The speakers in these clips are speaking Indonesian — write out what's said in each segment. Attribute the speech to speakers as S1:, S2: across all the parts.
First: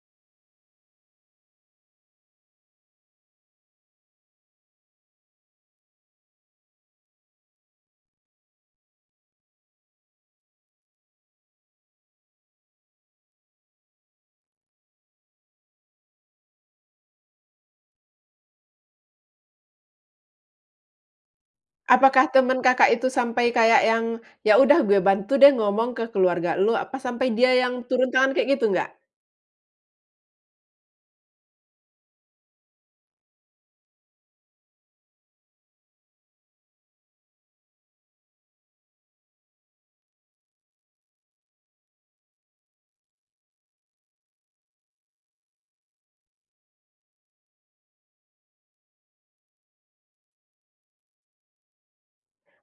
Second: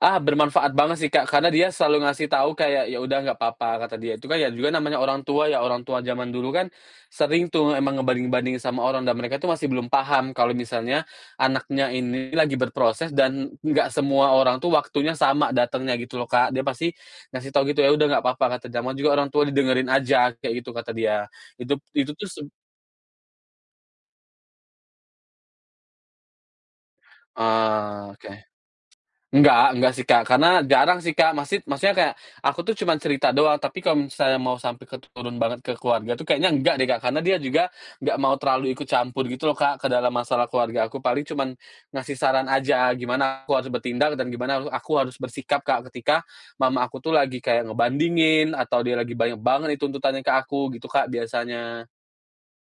S1: Ah, bermanfaat banget sih, Kak. Karena dia selalu ngasih tahu kayak, “Ya udah nggak papa,” kata dia. Itu kan ya juga namanya orang tua ya. Orang tua jaman dulu kan sering tuh emang ngebanding-bandingin sama orang. Dan mereka itu masih belum paham kalau misalnya anaknya ini lagi berproses, dan enggak semua orang tuh waktunya sama datangnya gitu loh, Kak. Dia pasti ngasih tahu gitu, “Ya udah nggak papa kata namanya orang tua didengerin aja,” kayak gitu kata dia. Itu itu
S2: Apakah
S1: tuh seb
S2: teman Kakak itu sampai kayak yang, “Ya udah, gue bantu deh ngomong ke keluarga lo,” apa sampai dia yang turun
S1: Oh oke.
S2: tangan kayak gitu, nggak?
S1: Enggak enggak sih, Kak. Karena jarang sih, Kak. Masid maksudnya kayak aku tuh cuman cerita doang. Tapi kalau misalnya mau sampai ke t turun banget ke keluarga tuh kayaknya enggak deh, Kak. Karena dia juga enggak mau terlalu ikut campur gitu loh, Kak, ke dalam masalah keluarga aku. Paling cuman ngasih saran aja, gimana aku harus bertindak dan gimana haru aku harus bersikap, Kak, ketika Mama aku tuh lagi kayak ngebandingin atau dia lagi banyak banget itu tuntutannya ke aku gitu, Kak, biasanya.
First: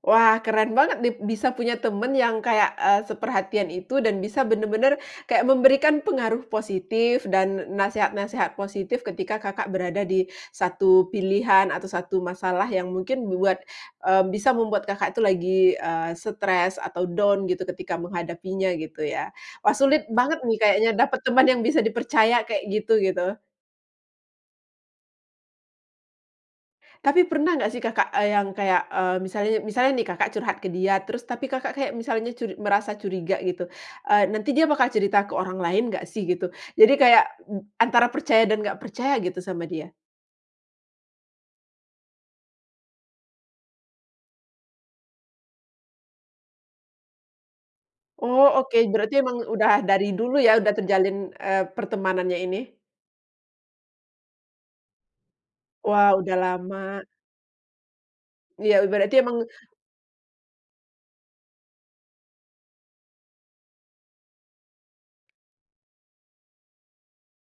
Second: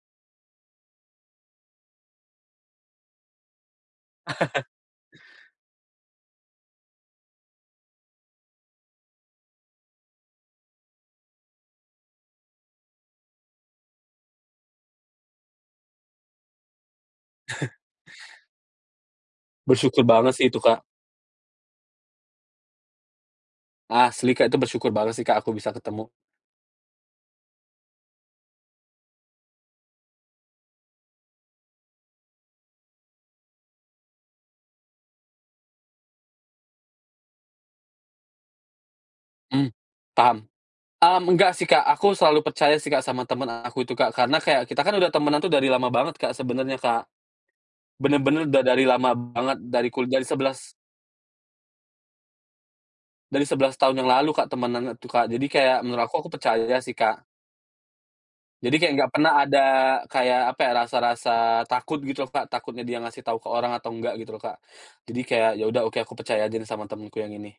S2: Wah, keren banget nih. Bisa punya teman yang kayak, eee, seperhatian itu dan bisa bener-bener kayak memberikan pengaruh positif dan n nasehat-nasehat positif ketika Kakak berada di satu pilihan atau satu masalah yang mungkin buat eee, bisa membuat Kakak itu lagi stres atau down gitu ketika menghadapinya gitu ya. Wah,
S1: Bersyukur
S2: sulit
S1: banget
S2: banget
S1: sih
S2: nih
S1: itu, Kak.
S2: kayaknya dapat teman yang bisa dipercaya kayak gitu, gitu.
S1: Asli, Kak, itu bersyukur banget sih, Kak, aku bisa ketemu.
S2: Tapi pernah nggak sih, Kakak, eee, yang kayak, eee, misal misalnya nih Kakak curhat ke dia terus, tapi Kakak kayak misalnya cur merasa curiga gitu. Eee, nanti dia bakal cerita ke orang lain nggak sih gitu? Jadi kayak mb antara percaya dan nggak percaya gitu sama
S1: Mmm,
S2: dia.
S1: paham. Mmm, enggak sih, Kak. Aku selalu percaya sih, Kak, sama temen aku itu, Kak. Karena kayak kita kan udah temenan tuh dari lama banget, Kak, sebenernya, Kak.
S2: Oh
S1: Bener-bener udah
S2: oke,
S1: dari
S2: berarti
S1: lama
S2: emang
S1: banget,
S2: udah
S1: dari
S2: dari
S1: kulia dari
S2: dulu ya
S1: sebelas
S2: udah terjalin, eee, pertemanannya ini?
S1: Dari 11 tahun yang lalu Kak, temenan tuh, Kak. Jadi kayak menurut
S2: Wow,
S1: aku aku
S2: sudah
S1: percaya sih,
S2: lama.
S1: Kak.
S2: Iya
S1: Jadi kayak nggak
S2: berarti
S1: pernah
S2: memang
S1: ada kayak, apa ya, rasa-rasa takut gitu, Kak, takutnya dia ngasih tau ke orang atau enggak gitu, Kak, jadi kayak ya udah oke aku percaya aja sama temenku yang ini.